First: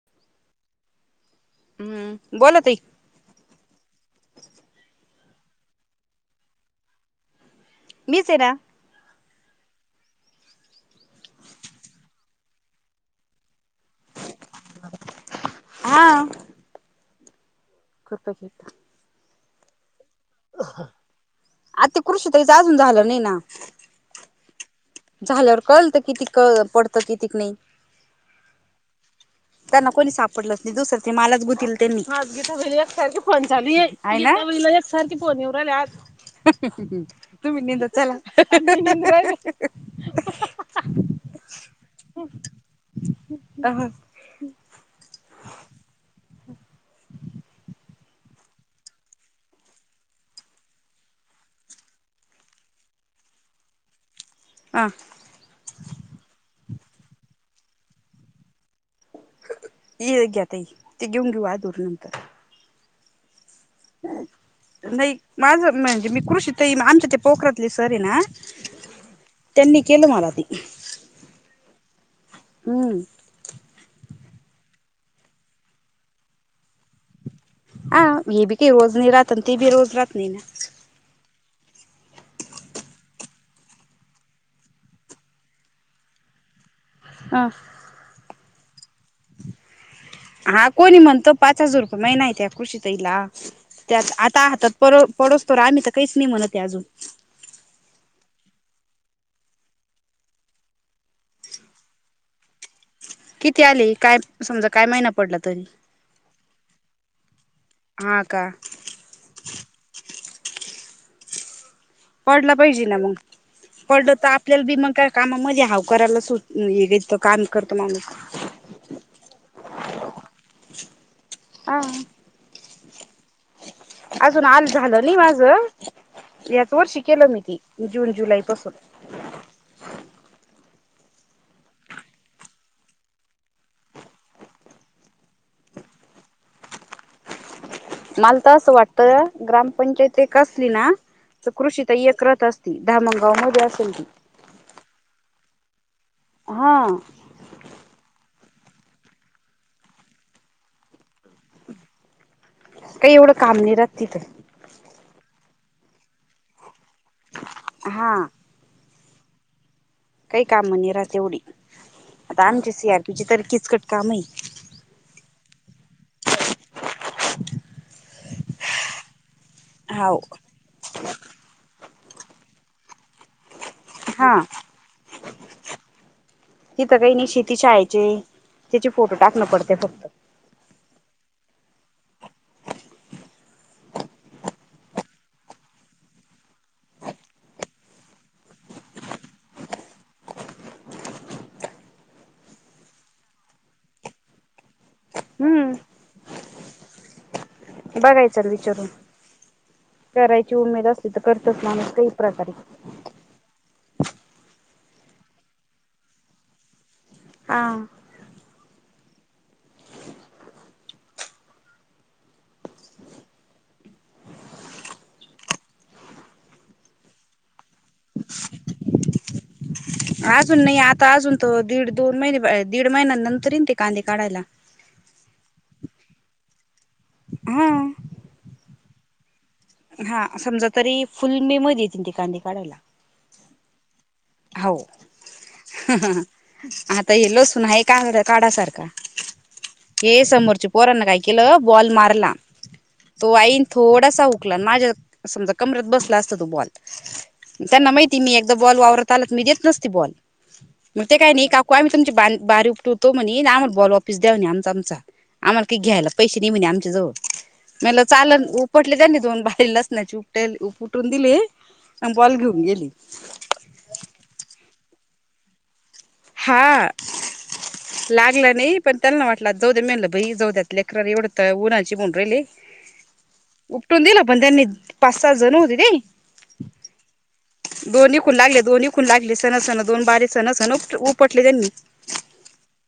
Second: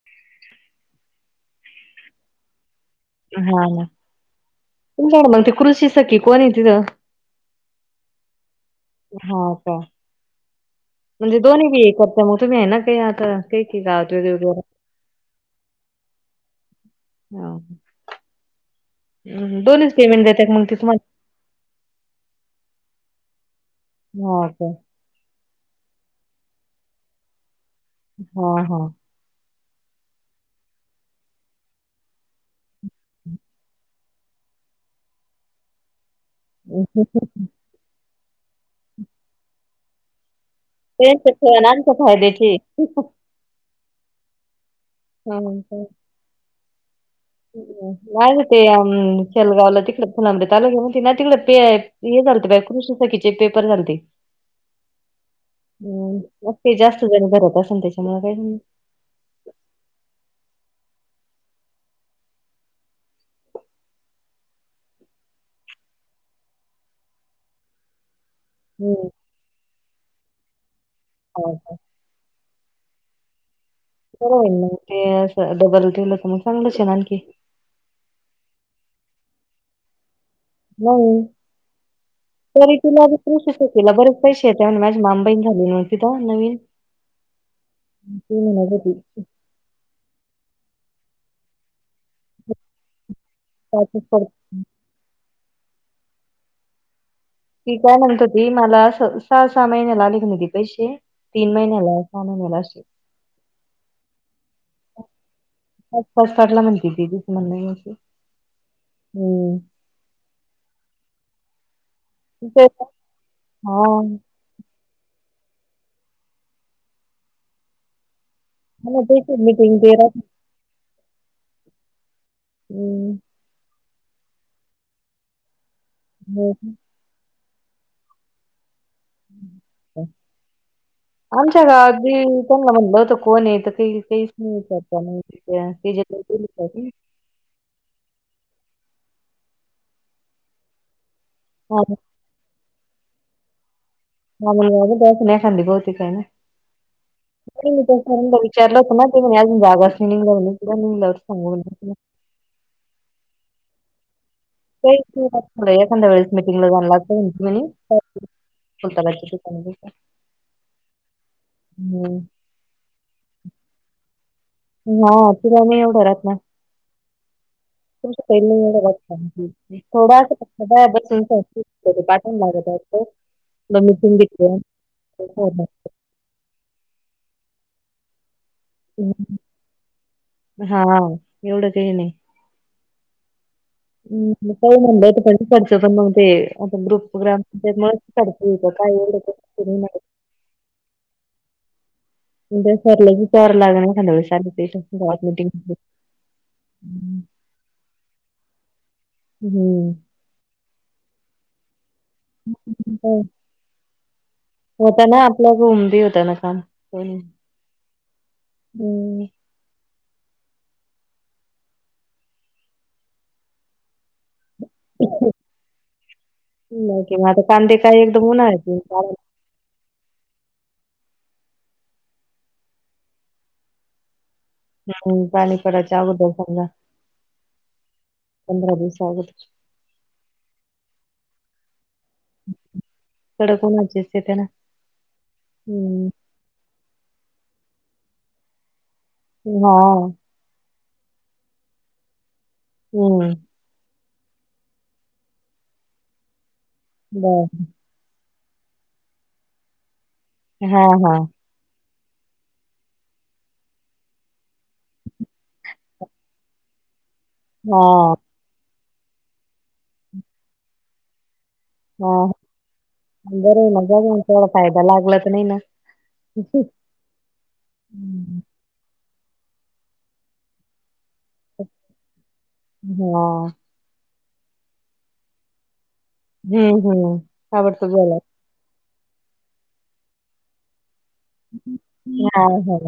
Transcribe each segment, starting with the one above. [unintelligible] हं बोला ताई. हा हं तुमच्या कडे मग ते कृषी सखी कोण तिथं? मीच आहे ना. हा का म्हणजे दोन्ही करत मग तुम्ही आहे ना काही आता काही गावात वेगवेगळे वगैरे हा हं खुरपायचं इथ हंहं दोनच पेमेंट दे आता कृषी ताईच अजून झालं नाही ना. हा का झाल्यावर कळल तर किती पडतं कित्तेक नाही हा हा त्यांना कोणी सापडलंच नाही दुसरं त्यानी मलाच गुतीवल त्यांनी [inaudible] आहे ना सारखे फोन येऊन राहिल्या आज तुम्ही [inaudible] चला [inaudible] ते आमच्या फायद्याची आहे. दहा हं हं नाही ते शेलगावला तिकड फुलाब्रताला घेऊन तेना तिकड प हे झालतं बाई कृषी सखीचे पेपर झालते. हां हं मग ते जास्त जणी भरत असेल त्याच्यामुळे काही. ये घ्या ताई ते घेऊ घेऊ आधी दूर नंतर नाही माझं म्हणजे मी कृषी ताई आमच्या ते पोखरातले सर आहे ना हो त्यानी केलं मला ते हो हो हम्म हो ते अस डबल ठेवलं तर मग चांगलंच होईल आणखी ह ये भी काही रोज नाही राात अ त भी रोज रात नाही ना हो तरी तिला तसे शकला बरेच पैसे य त्या माझी मामबाहीण झाली न तिथं नवीन ह नाही भती [unintelligible] हा कोणी म्हणतं पाच हजार रुपये महिना येतात कृषीताईला. पाचच त्यात पड आता हातात प पडोसतोवर आम्ही काहीच नाही म्हणत अजून. ती काय म्हणत होती मला सहा सहा महिन्याला आले नाही पैसे तीन महिन्याला सहा महिन्याला असे किती आले काय समजा काय महिना पडला तरी? पाच पाच पडला म्हणत्या ती हा का? हम्म. पडला ते- पाहिजे ना मग हा पडलं तर जलदी मग का कामामध्ये हाव करायला होत, नाही एकतर काम करतो माणूस. काल होतय की मीटिंग बी राहती. [inaudible] हा. हम्म. अजून आल झालं नाही माझ, हो याच वर्षी केलं मी ती. जून जुलै पासून. ह [inaudible] आमच्या गावात बी त्यांना म्हणलं होत. कोण आहे तर ते काही काहीच नाही विचारत नाही. या त्याच्यात नाही का दुपारी. मला तर असं वाटतं, ग्रामपंचायत एक असली ना तर, कृषीताई एक राहत असल ती धामनगावमध्ये असल ती. धामणगाव मधी असल एखांदी बहुतेक काय माहित. हा. मी त्या सरांना विचारलं होत. ना ते म्हणे अजून जाग नाही अस म्हणे निंगल्यावर सांगू. काही एवढं काम नाही राहत तिथ. काहीच नाही राहत, एखाद्या वेळेस मिीटिंगला जायाला लागतय म्हणे. हा स्वतःला किती. करता काही काम नाही राहत एवढी, आता आमच्या सी आरपीची तर किचकट काम आहे. हा तुला नाही एवढं राहात, ना तुमच्या पाहिले एवढं राहत नाही. हाव थोडा बसून [inaudible] लागत असत [inaudible] नम हा तुमित [unintelligible] तिथं काही नाही शेती शाळेचे, त्याचे फोटो टाकणे पडते फक्त. हा एवढं काही हे नाही. हम् काही म्हणलं पण खर्च पण मग ते आता ग्रुप ग्राम [unintelligible] काय त [unintelligible] तुमच्या सरांलाच विचारावा लागणार ॲलिटेशनच आणि ते वॉल हम्म मिटिंगच हम्म. बघायच ना विचारून करायची उमेद असली, तर करतच माणूस काही प्रकारे. हो, होता ना आपल कडुन होता ना काम म्हणून हां. हम्म. नाही की म आता कांदे काय एकदम उन्हाळ्यात येईल काढायला. अजून नाही. आता अजून त दीड दोन महिने दीड महिन्या नंतर येईन ते कांदे काढायला. हम्म पाणी पडायच्या अगोदर समजा हा पंधरा दिवस आगोदर. हा समजा तरी, फुल मे मध्ये येतीन ते कांदे काढायला. कडक उन्हाचेच. हो, आता हे लोसून आहे का काढायसारखा. हा हे समोरच्या पोरांन काय केलं बॉल मारला. तो हम्म आई थोडासा हुकला माझ्या समजा कमरत बसला असता, तो बॉल बर त्यांना माहि माहितीये मी एकदा बॉल वावरात आला की, मी देत नसते बॉल. हा मग हा ते काय नाही काकु आम्ही तुमची बारी उपटतो म्हणे, आम्हाला बॉल वापस द्या, म्हणे आमचा आमचा आम्हाला. पिक घ्यायला पैसे नाही म्हणले आमच्या जवळ हा मी म्हणल चालल पोटले त्यांनी दोन भारी लसणाची दोन उपटून दिले आणि हा बॉल घेऊन गेली बरं आहे मग बघ मग फायदा लागला तर नाही ना हा हम्म. लागल नाही पण त्याला ना वाटला जाऊद म्हणल बाई लेकर एवढे उन्हाचे येऊन राहिले हा उपटून दिला पण त्यांनी पाच सात जण होते ते हम्म हम्म ताबडतोब झाला दोन खून लागले दोन खून लागले सण सण दोन बारे सण सण उपटले त्यांनी हा हा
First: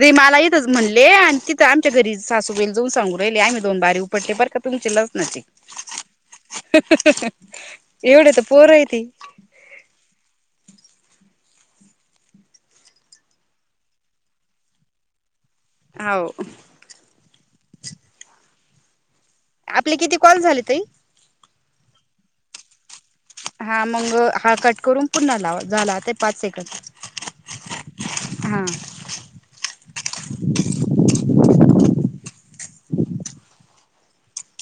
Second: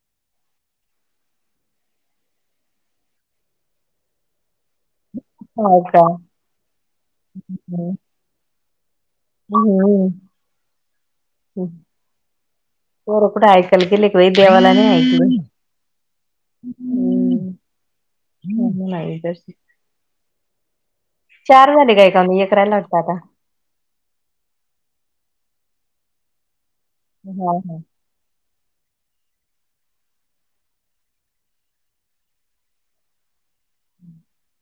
रे मला इथच म्हणले आणि तिथं आमच्या घरी सासूबाईल जाऊन सांगून राहिले आम्ही दोन बारी उपटले बरका तुमची लसणाचे हो का? एवढे तर पोर आहे ती हम्म पोरे कुठ ऐकायला गेल की बाई देवाला नाही ऐकल हाव हम्म हम्म नाही तशी आपले किती कॉल झाले ताई चार झाले ग काय का एक रायलाय आता हा मग हा कट करून पुन्हा लाव झाला आता पाच सेकंद काय हम्म [unintelligible]